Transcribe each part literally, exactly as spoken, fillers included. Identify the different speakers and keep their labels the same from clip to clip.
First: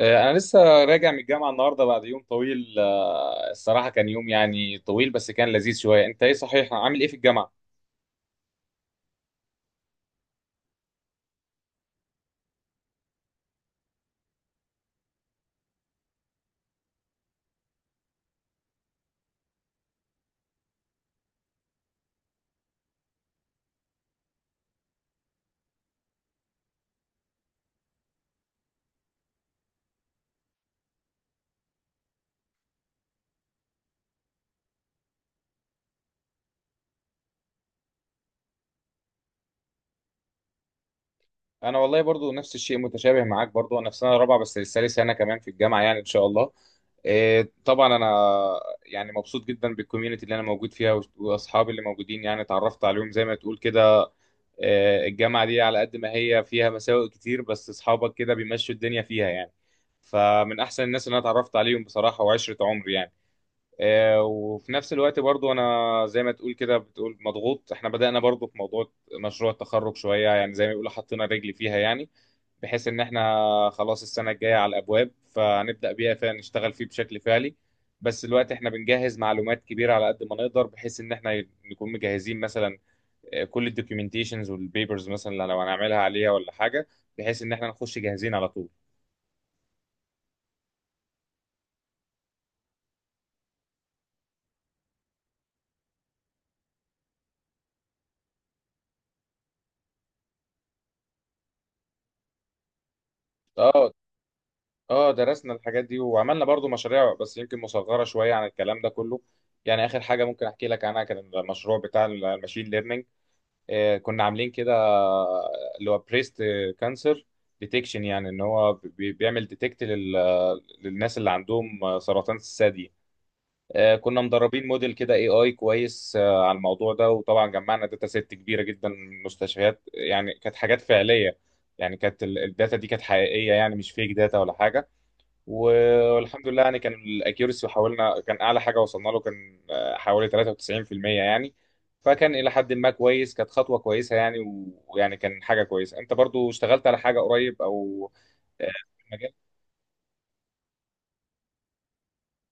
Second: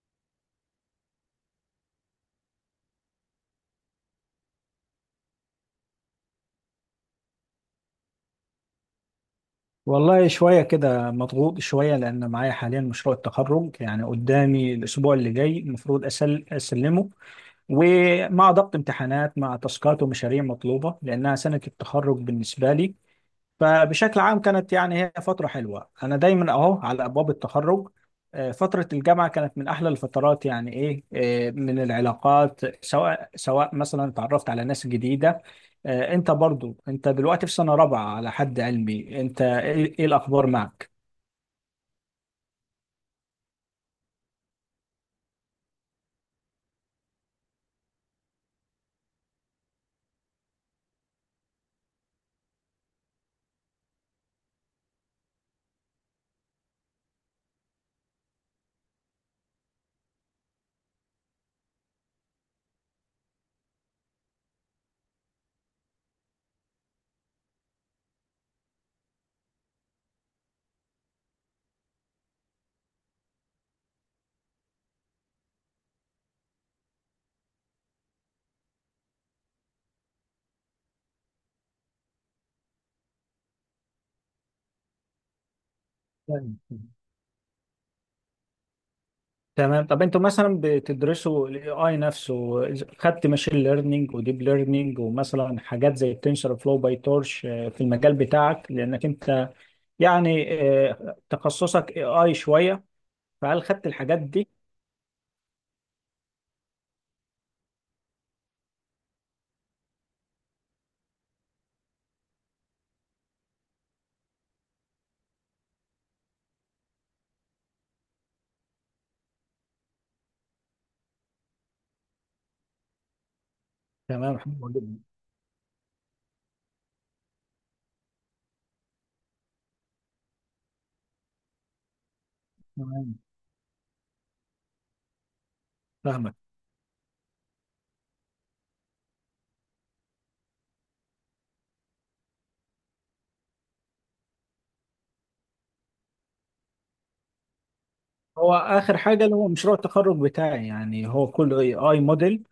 Speaker 1: آه، أنا لسه راجع من الجامعة النهاردة بعد يوم طويل. آه، الصراحة كان يوم يعني طويل بس كان لذيذ شوية. أنت إيه صحيح، عامل إيه في الجامعة؟
Speaker 2: والله شوية كده مضغوط شوية لأن معايا حاليا مشروع التخرج، يعني قدامي الأسبوع اللي جاي المفروض أسل أسلمه. ومع ضغط امتحانات مع تاسكات ومشاريع مطلوبة لأنها سنة التخرج بالنسبة لي. فبشكل عام كانت يعني هي فترة حلوة. أنا دايما أهو على أبواب التخرج. آه، فترة الجامعة كانت من أحلى الفترات يعني إيه. آه، من العلاقات، سواء سواء مثلا تعرفت على ناس جديدة. آه، أنت برضو أنت دلوقتي في سنة رابعة على حد علمي، أنت إيه إيه الأخبار معك؟
Speaker 1: أنا والله برضو نفس الشيء، متشابه معاك. برضو أنا في سنة رابعة بس لسه لي سنة كمان في الجامعة يعني إن شاء الله. آه، طبعا أنا يعني مبسوط جدا بالكوميونتي اللي أنا موجود فيها وأص- وأصحابي اللي موجودين يعني اتعرفت عليهم زي ما تقول كده. آه، الجامعة دي على قد ما هي فيها مساوئ كتير بس أصحابك كده بيمشوا الدنيا فيها يعني. فمن أحسن الناس اللي أنا اتعرفت عليهم بصراحة وعشرة عمري يعني. آه، وفي نفس الوقت برضو انا زي ما تقول كده بتقول مضغوط. احنا بدأنا برضو في موضوع مشروع التخرج شوية يعني زي ما بيقولوا حطينا رجلي فيها يعني. بحيث ان احنا خلاص السنة الجاية على الابواب فنبدأ بيها فنشتغل فيه بشكل فعلي. بس الوقت احنا بنجهز معلومات كبيرة على قد ما نقدر بحيث ان احنا نكون مجهزين مثلا آه، كل الدوكيومنتيشنز والبيبرز مثلا لو هنعملها عليها ولا
Speaker 2: تمام.
Speaker 1: حاجة. بحيث ان احنا نخش جاهزين على طول.
Speaker 2: تمام، طب أنتوا مثلا بتدرسوا ال إيه آي نفسه؟ خدت ماشين ليرنينج وديب ليرنينج ومثلا حاجات زي التنسر فلو باي تورش في المجال بتاعك؟ لأنك أنت يعني آه، تخصصك اي اي شويه، فهل خدت
Speaker 1: اه،
Speaker 2: الحاجات دي؟
Speaker 1: اه، درسنا الحاجات دي وعملنا برضو مشاريع بس يمكن مصغرة شوية عن الكلام ده كله. يعني آخر حاجة ممكن أحكي لك عنها كان المشروع بتاع الماشين ليرنينج. آه كنا عاملين كده، آه، اللي هو بريست كانسر ديتكشن يعني إن هو بي- بيعمل ديتكت للناس اللي عندهم آه، سرطان الثدي. آه كنا
Speaker 2: تمام،
Speaker 1: مدربين
Speaker 2: حلو
Speaker 1: موديل
Speaker 2: جدا.
Speaker 1: كده اي اي كويس آه على الموضوع ده، وطبعا جمعنا داتا سيت كبيرة جدا من مستشفيات يعني كانت حاجات فعلية. يعني كانت الداتا دي كانت
Speaker 2: تمام،
Speaker 1: حقيقية يعني مش فيك داتا ولا حاجة. و-
Speaker 2: فاهمك.
Speaker 1: والحمد لله يعني كان الاكيورسي حاولنا، كان اعلى حاجه وصلنا له كان آه، حوالي ثلاثة وتسعين في المية يعني. فكان الى حد ما كويس، كانت خطوه كويسه يعني. و- ويعني كان حاجه كويسه. انت برضو اشتغلت على حاجه قريب او
Speaker 2: هو
Speaker 1: آه،
Speaker 2: اخر
Speaker 1: في
Speaker 2: حاجه
Speaker 1: المجال.
Speaker 2: اللي هو مشروع التخرج بتاعي، يعني هو كله اي اي موديل.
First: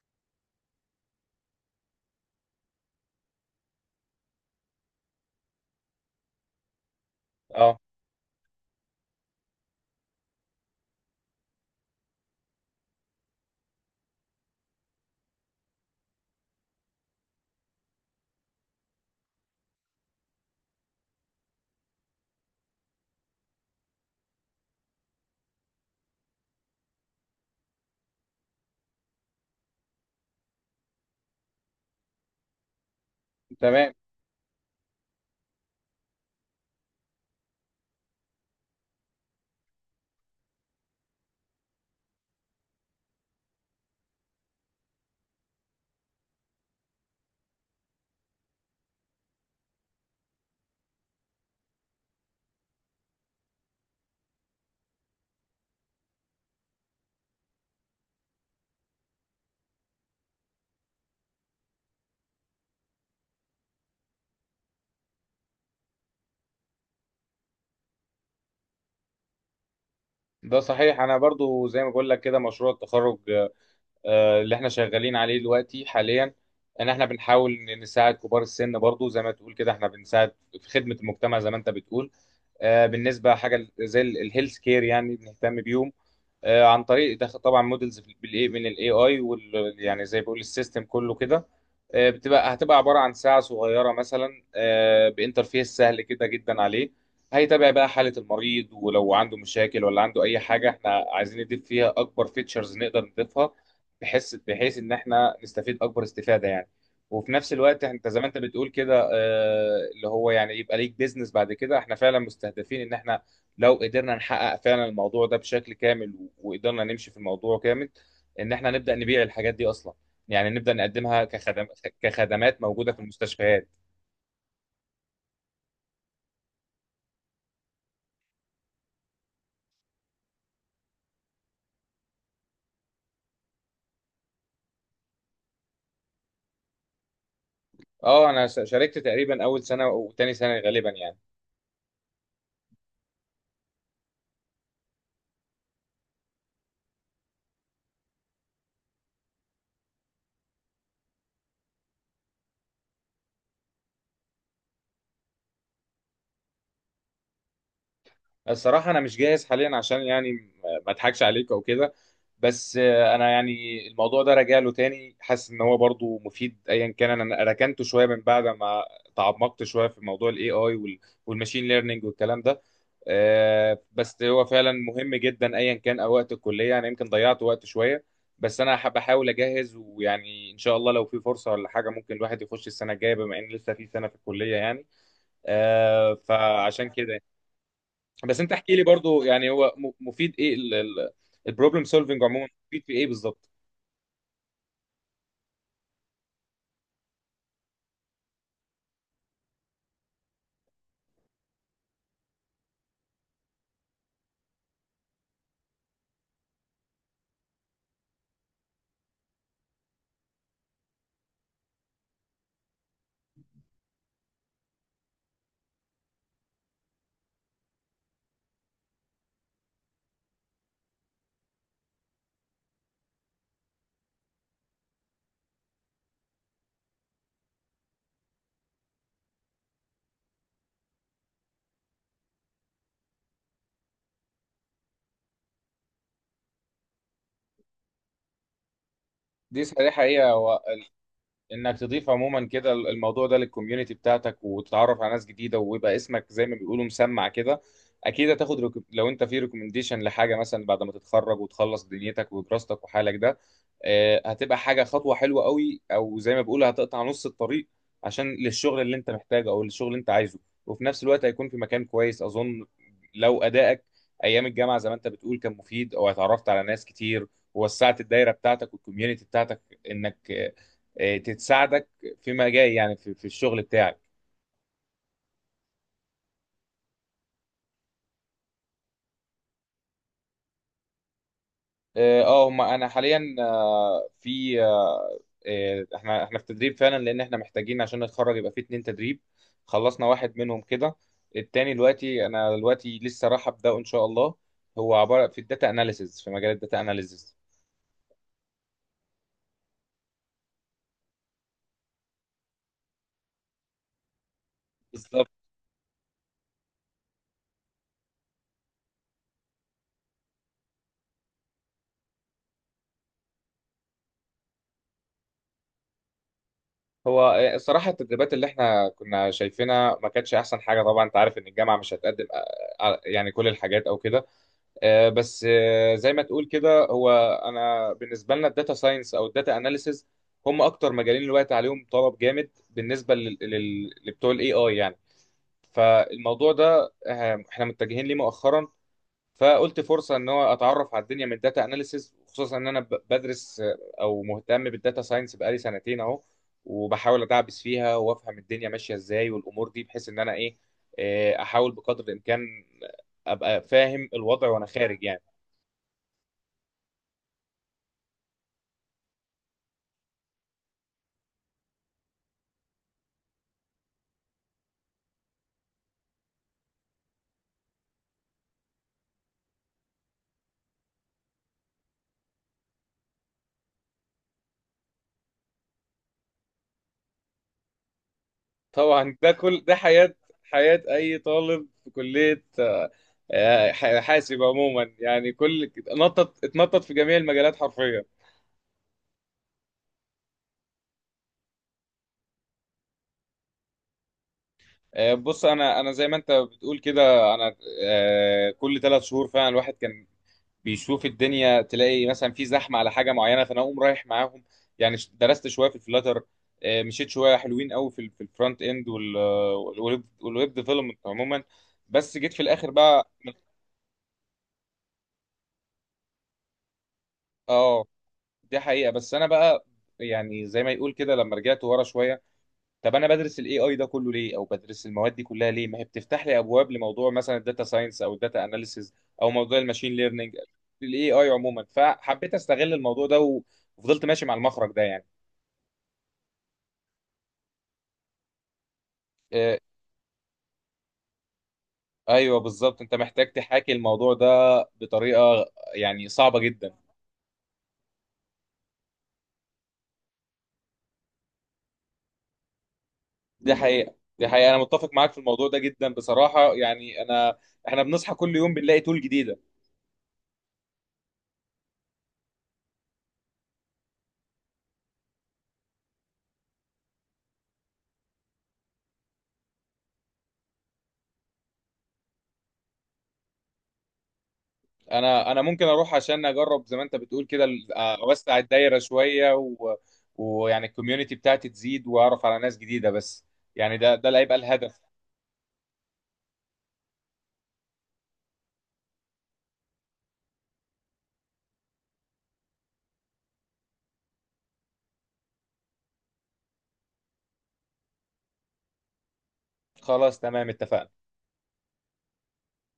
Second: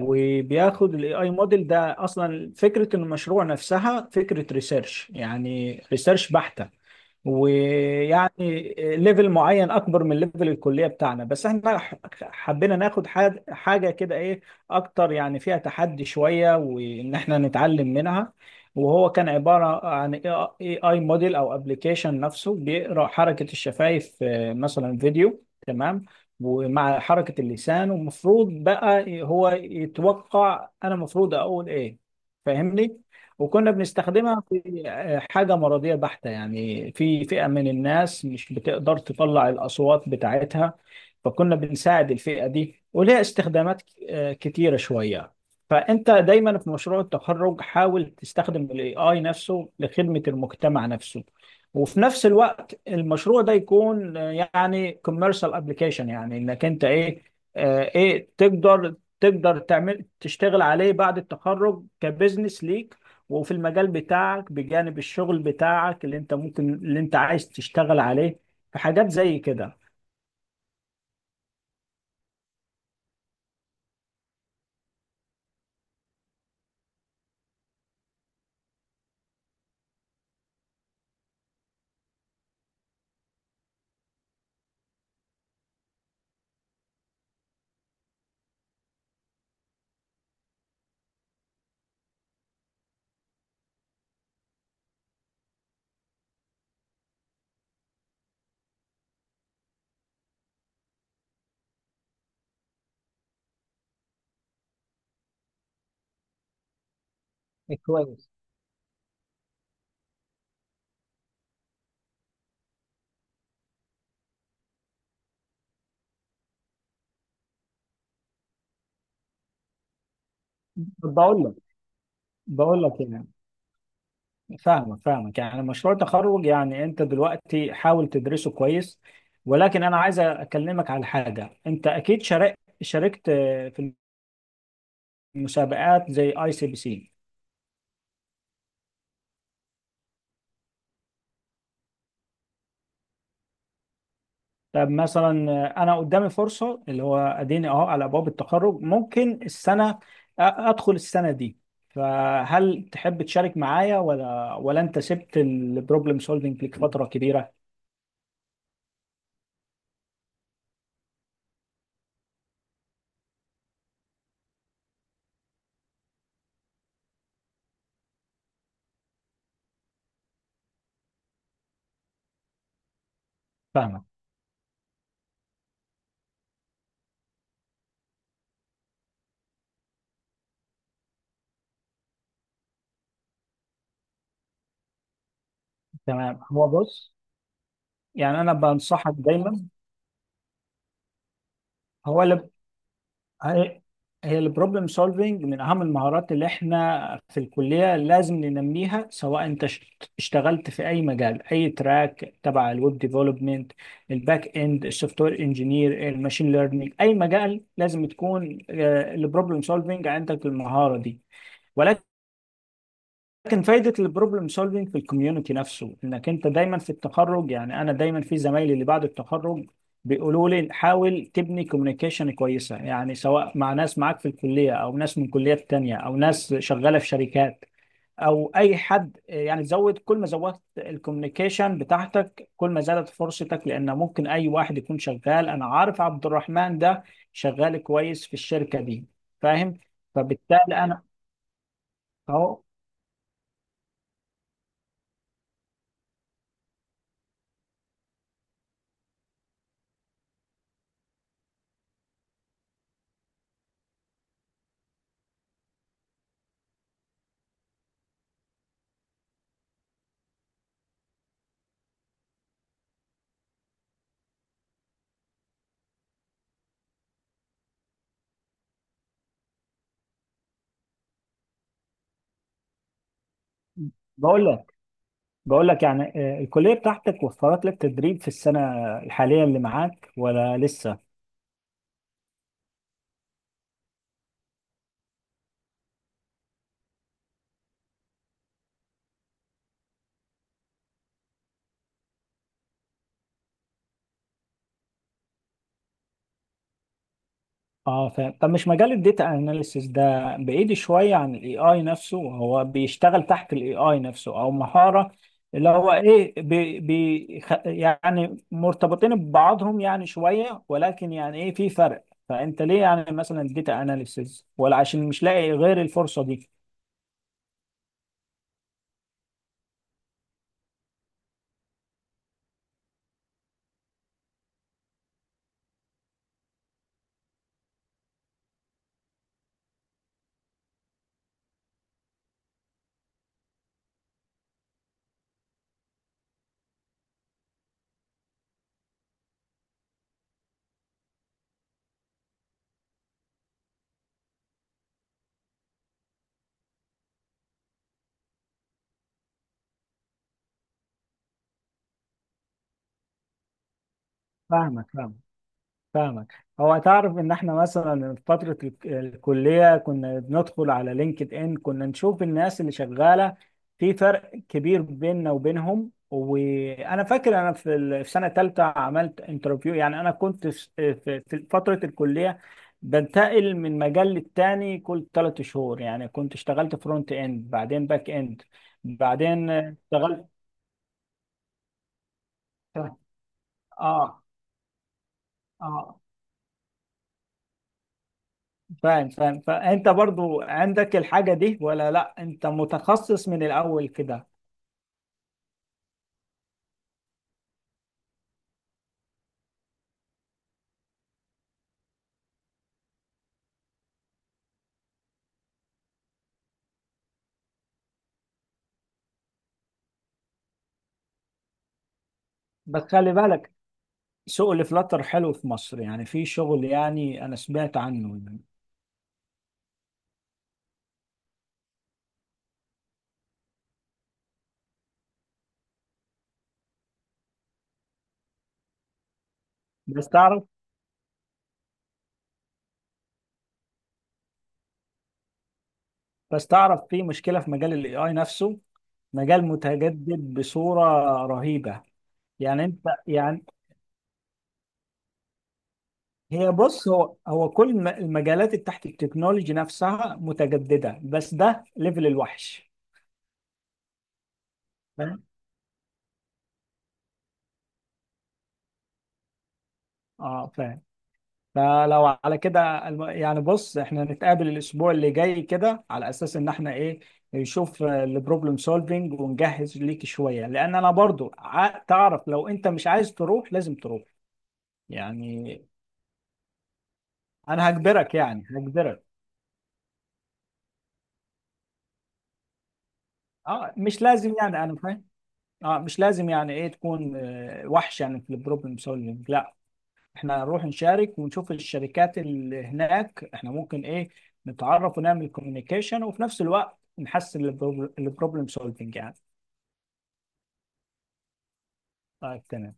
Speaker 2: وبياخد الاي اي موديل ده، اصلا فكره المشروع نفسها فكره ريسيرش، يعني ريسيرش بحته.
Speaker 1: اه،
Speaker 2: ويعني ليفل معين اكبر من ليفل الكليه بتاعنا، بس احنا ح- حبينا ناخد حاج- حاجه كده ايه اكتر، يعني فيها تحدي شويه وان احنا نتعلم منها. وهو كان عباره عن اي اي موديل او ابلكيشن نفسه بيقرا حركه الشفايف مثلا، فيديو، تمام؟ ومع حركة اللسان، ومفروض بقى هو يتوقع انا المفروض اقول ايه، فاهمني؟ وكنا
Speaker 1: تمام.
Speaker 2: بنستخدمها في آه، حاجة مرضية بحتة، يعني في فئة من الناس مش بتقدر تطلع الأصوات بتاعتها. فكنا بنساعد الفئة دي، ولها استخدامات آه، كتيرة شوية. فأنت دايما في مشروع التخرج حاول تستخدم ال A I نفسه لخدمة المجتمع نفسه، وفي نفس الوقت المشروع ده يكون آه، يعني كوميرشال ابلكيشن، يعني انك انت ايه، آه، ايه تقدر تقدر تعمل تشتغل عليه بعد التخرج كبزنس ليك. وفي المجال بتاعك بجانب الشغل بتاعك اللي انت ممكن اللي انت عايز تشتغل عليه في حاجات زي كده.
Speaker 1: ده صحيح. انا برضو زي ما بقول لك كده مشروع التخرج آه، اللي احنا شغالين عليه دلوقتي حاليا، ان احنا بنحاول نساعد كبار السن. برضو زي ما تقول كده احنا بنساعد في خدمه المجتمع زي ما انت بتقول. آه، بالنسبه حاجه زي الهيلث كير يعني بنهتم بيهم آه، عن طريق دخل طبعا مودلز بالاي من الاي اي وال يعني زي بقول السيستم كله كده. آه، بتبقى هتبقى عباره عن ساعه صغيره مثلا آه، بانترفيس سهل كده جدا عليه. هيتابع بقى حاله المريض، ولو عنده مشاكل ولا عنده اي حاجه احنا عايزين نضيف فيها اكبر فيتشرز نقدر نضيفها بحيث بحيث ان احنا نستفيد اكبر استفاده يعني. وفي نفس الوقت انت زي ما
Speaker 2: كويس.
Speaker 1: انت بتقول كده آه، اللي هو يعني يبقى ليك بيزنس بعد كده. احنا فعلا مستهدفين ان احنا لو قدرنا نحقق فعلا الموضوع ده بشكل كامل و- وقدرنا نمشي في الموضوع كامل ان احنا نبدا نبيع الحاجات دي اصلا، يعني نبدا
Speaker 2: طب
Speaker 1: نقدمها
Speaker 2: بقول لك،
Speaker 1: كخدم كخدمات
Speaker 2: بقول
Speaker 1: موجوده في
Speaker 2: لك يعني،
Speaker 1: المستشفيات.
Speaker 2: فاهمك فاهمك. يعني مشروع تخرج، يعني انت دلوقتي حاول تدرسه كويس، ولكن انا عايز اكلمك على حاجه. انت اكيد شارك شاركت في مسابقات زي اي سي بي سي.
Speaker 1: اه انا ش- شاركت تقريبا اول سنه وتاني سنه غالبا يعني.
Speaker 2: طب مثلا آه، انا قدامي فرصه اللي هو اديني اهو على ابواب التخرج، ممكن السنه أ- ادخل السنه دي، فهل تحب تشارك معايا؟ ولا ولا انت سبت البروبلم سولفنج لك فتره كبيره؟
Speaker 1: الصراحه انا مش جاهز حاليا عشان يعني م- ما اضحكش عليك او كده. بس آه، انا يعني الموضوع ده راجع له تاني، حاسس ان هو برضو مفيد. ايا كان انا ركنته شويه من بعد ما تعمقت شويه في موضوع الاي اي والماشين ليرنينج والكلام ده. آه،
Speaker 2: فاهمك.
Speaker 1: بس هو فعلا مهم جدا، ايا كان، او وقت الكليه انا يمكن ضيعت وقت شويه. بس انا حب- بحاول اجهز، ويعني ان شاء الله لو في فرصه ولا حاجه ممكن الواحد يخش السنه الجايه بما ان لسه في سنه في الكليه يعني. آه،
Speaker 2: تمام، هو
Speaker 1: فعشان
Speaker 2: بص،
Speaker 1: كده يعني.
Speaker 2: يعني
Speaker 1: بس
Speaker 2: انا
Speaker 1: انت احكي لي
Speaker 2: بنصحك
Speaker 1: برضو يعني
Speaker 2: دايما.
Speaker 1: هو م- مفيد ايه؟ البروبلم
Speaker 2: هو
Speaker 1: سولفنج عموما
Speaker 2: اللي
Speaker 1: مفيد في ايه بالظبط؟
Speaker 2: هي هي البروبلم سولفنج من اهم المهارات اللي احنا في الكليه لازم ننميها. سواء انت اشت- اشتغلت في اي مجال، اي تراك، تبع الويب ديفلوبمنت، الباك اند، السوفت وير انجينير، الماشين ليرنينج، اي مجال لازم تكون البروبلم سولفنج عندك، المهاره دي. لكن فايدة البروبلم سولفينج في الكوميونتي نفسه، انك انت دايما في التخرج، يعني انا دايما في زمايلي اللي بعد التخرج بيقولوا لي حاول تبني كوميونيكيشن كويسة، يعني سواء مع ناس معاك في الكلية او ناس من كليات تانية او ناس شغالة في شركات او اي حد، يعني زود. كل ما زودت الكوميونيكيشن بتاعتك كل ما زادت فرصتك، لان ممكن اي واحد يكون شغال، انا عارف عبد الرحمن ده شغال كويس في الشركة دي،
Speaker 1: دي
Speaker 2: فاهم؟
Speaker 1: صحيحه حقيقه،
Speaker 2: فبالتالي انا
Speaker 1: انك تضيف عموما
Speaker 2: اهو.
Speaker 1: كده الموضوع ده للكوميونتي بتاعتك وتتعرف على ناس جديده ويبقى اسمك زي ما بيقولوا مسمع كده. اكيد هتاخد ريكو... لو انت في ريكومنديشن لحاجه مثلا بعد ما تتخرج وتخلص دنيتك ودراستك وحالك ده آه، هتبقى حاجه، خطوه حلوه قوي او زي ما بيقولوا هتقطع نص الطريق عشان للشغل اللي انت محتاجه او للشغل اللي انت عايزه. وفي نفس الوقت هيكون في مكان كويس اظن لو ادائك ايام الجامعه زي ما انت بتقول كان مفيد او اتعرفت على ناس كتير ووسعت الدايره بتاعتك والكوميونتي بتاعتك انك آه، تساعدك فيما جاي يعني في, في الشغل بتاعك.
Speaker 2: بقول لك، بقول لك يعني، آه، الكلية بتاعتك وفرت لك تدريب في السنة الحالية اللي معاك ولا لسه؟
Speaker 1: اه، آه، هم انا حاليا آه، في آه، آه، احنا احنا في تدريب فعلا لان احنا محتاجين عشان نتخرج يبقى في اتنين تدريب. خلصنا واحد منهم كده. التاني دلوقتي انا دلوقتي لسه راح ابداه ان شاء الله. هو عباره في الداتا اناليسز في مجال الداتا اناليسز.
Speaker 2: اه فاهم. طب مش مجال الداتا اناليسيس ده بعيد شوية عن الاي اي نفسه؟ هو بيشتغل تحت الاي اي نفسه او مهارة
Speaker 1: بالظبط.
Speaker 2: اللي هو ايه، بي بي خ- يعني مرتبطين ببعضهم يعني شوية، ولكن يعني ايه في فرق. فانت ليه يعني مثلا الداتا اناليسيس؟ ولا عشان مش لاقي غير الفرصة دي؟
Speaker 1: هو آه، الصراحه التدريبات اللي احنا كنا شايفينها ما كانتش احسن حاجه. طبعا انت عارف ان الجامعه مش هتقدم آه، آه، يعني كل الحاجات او كده. آه، بس آه، زي ما تقول كده هو انا بالنسبه لنا الداتا ساينس او الداتا اناليسز هم اكتر مجالين دلوقتي عليهم طلب جامد بالنسبه لل- لل- لبتوع الاي اي يعني. فالموضوع ده آه، احنا متجهين ليه مؤخرا. فقلت فرصه ان هو اتعرف على الدنيا من الداتا اناليسز، خصوصا ان انا ب- بدرس آه، او مهتم بالداتا ساينس بقالي سنتين اهو. وبحاول ادعبس فيها وافهم الدنيا ماشيه ازاي والامور دي بحيث ان انا ايه آه، احاول بقدر الامكان ابقى فاهم الوضع وانا
Speaker 2: فاهمك
Speaker 1: خارج
Speaker 2: فاهمك
Speaker 1: يعني.
Speaker 2: فاهمك. هو تعرف ان احنا مثلا في فترة الك- الكلية كنا بندخل على لينكد ان، كنا نشوف الناس اللي شغالة، في فرق كبير بيننا وبينهم. وانا فاكر انا في ال- في سنة تالتة عملت انترفيو. يعني انا كنت في في- في فترة الكلية بنتقل من مجال للتاني كل ثلاث شهور، يعني كنت اشتغلت فرونت اند بعدين باك اند
Speaker 1: طبعا ده
Speaker 2: بعدين
Speaker 1: كل ده حياة،
Speaker 2: اشتغلت،
Speaker 1: حياة أي طالب في كلية آه، آه،
Speaker 2: اه.
Speaker 1: حاسب عموما يعني. كل
Speaker 2: اه
Speaker 1: اتنطط اتنطط في جميع المجالات حرفيا.
Speaker 2: فاهم فاهم. فانت برضو عندك الحاجة دي ولا لا انت متخصص من الاول كده؟
Speaker 1: آه، بص أنا أنا زي ما أنت بتقول كده، أنا آه، كل ثلاث شهور فعلا الواحد كان بيشوف الدنيا. تلاقي مثلا في زحمة على حاجة معينة فأنا أقوم رايح معاهم. يعني ش- درست شوية في الفلاتر، آه، مشيت شوية حلوين قوي في ال- في الفرونت إند والويب والويب ديفلوبمنت عموما. بس جيت في الآخر
Speaker 2: بس
Speaker 1: بقى.
Speaker 2: خلي بالك، شغل فلاتر حلو في مصر، يعني في شغل، يعني انا سمعت
Speaker 1: اه،
Speaker 2: عنه يعني.
Speaker 1: دي حقيقة. بس أنا بقى يعني زي ما يقول كده لما رجعت ورا شوية، طب أنا بدرس ال إيه آي ده كله ليه؟ أو بدرس المواد دي كلها ليه؟ ما هي بتفتح لي أبواب لموضوع مثلا الداتا ساينس أو الداتا أناليسيز أو موضوع الماشين
Speaker 2: بس
Speaker 1: ليرنينج
Speaker 2: تعرف،
Speaker 1: ال إيه آي عموما. فحبيت أستغل الموضوع ده و- وفضلت ماشي مع المخرج ده يعني.
Speaker 2: بس تعرف في مشكلة في مجال الاي اي نفسه، مجال
Speaker 1: آه،
Speaker 2: متجدد بصورة رهيبة.
Speaker 1: أيوه
Speaker 2: يعني انت
Speaker 1: بالظبط، أنت محتاج
Speaker 2: يعني،
Speaker 1: تحاكي الموضوع ده بطريقة يعني صعبة
Speaker 2: هي
Speaker 1: جدا.
Speaker 2: بص، هو هو كل الم- المجالات اللي تحت التكنولوجي نفسها متجددة، بس ده ليفل الوحش،
Speaker 1: دي حقيقة، دي حقيقة، أنا متفق معاك في
Speaker 2: فاهم؟
Speaker 1: الموضوع ده جدا بصراحة. يعني أنا، إحنا بنصحى كل يوم بنلاقي تول جديدة.
Speaker 2: اه فاهم. فلو على كده الم- يعني بص، احنا نتقابل الاسبوع اللي جاي كده على اساس ان احنا ايه، نشوف البروبلم سولفينج ونجهز ليك شوية. لان انا برضو ع- تعرف، لو انت مش عايز تروح لازم تروح
Speaker 1: انا انا
Speaker 2: يعني،
Speaker 1: ممكن اروح عشان اجرب زي ما انت بتقول كده،
Speaker 2: انا
Speaker 1: ال-
Speaker 2: هجبرك
Speaker 1: اوسع
Speaker 2: يعني
Speaker 1: الدايره
Speaker 2: هجبرك.
Speaker 1: شويه، و... ويعني الكوميونتي بتاعتي تزيد واعرف على ناس جديده. بس
Speaker 2: اه
Speaker 1: يعني ده
Speaker 2: مش
Speaker 1: ده اللي
Speaker 2: لازم
Speaker 1: هيبقى
Speaker 2: يعني، انا
Speaker 1: الهدف.
Speaker 2: فاهم. اه مش لازم يعني ايه تكون آه، وحش يعني في البروبلم سولفينج، لا. احنا هنروح نشارك ونشوف الشركات اللي هناك، احنا ممكن ايه نتعرف ونعمل كوميونيكيشن، وفي نفس الوقت نحسن البروبلم سولفنج يعني.
Speaker 1: خلاص، تمام، اتفقنا.
Speaker 2: طيب تمام.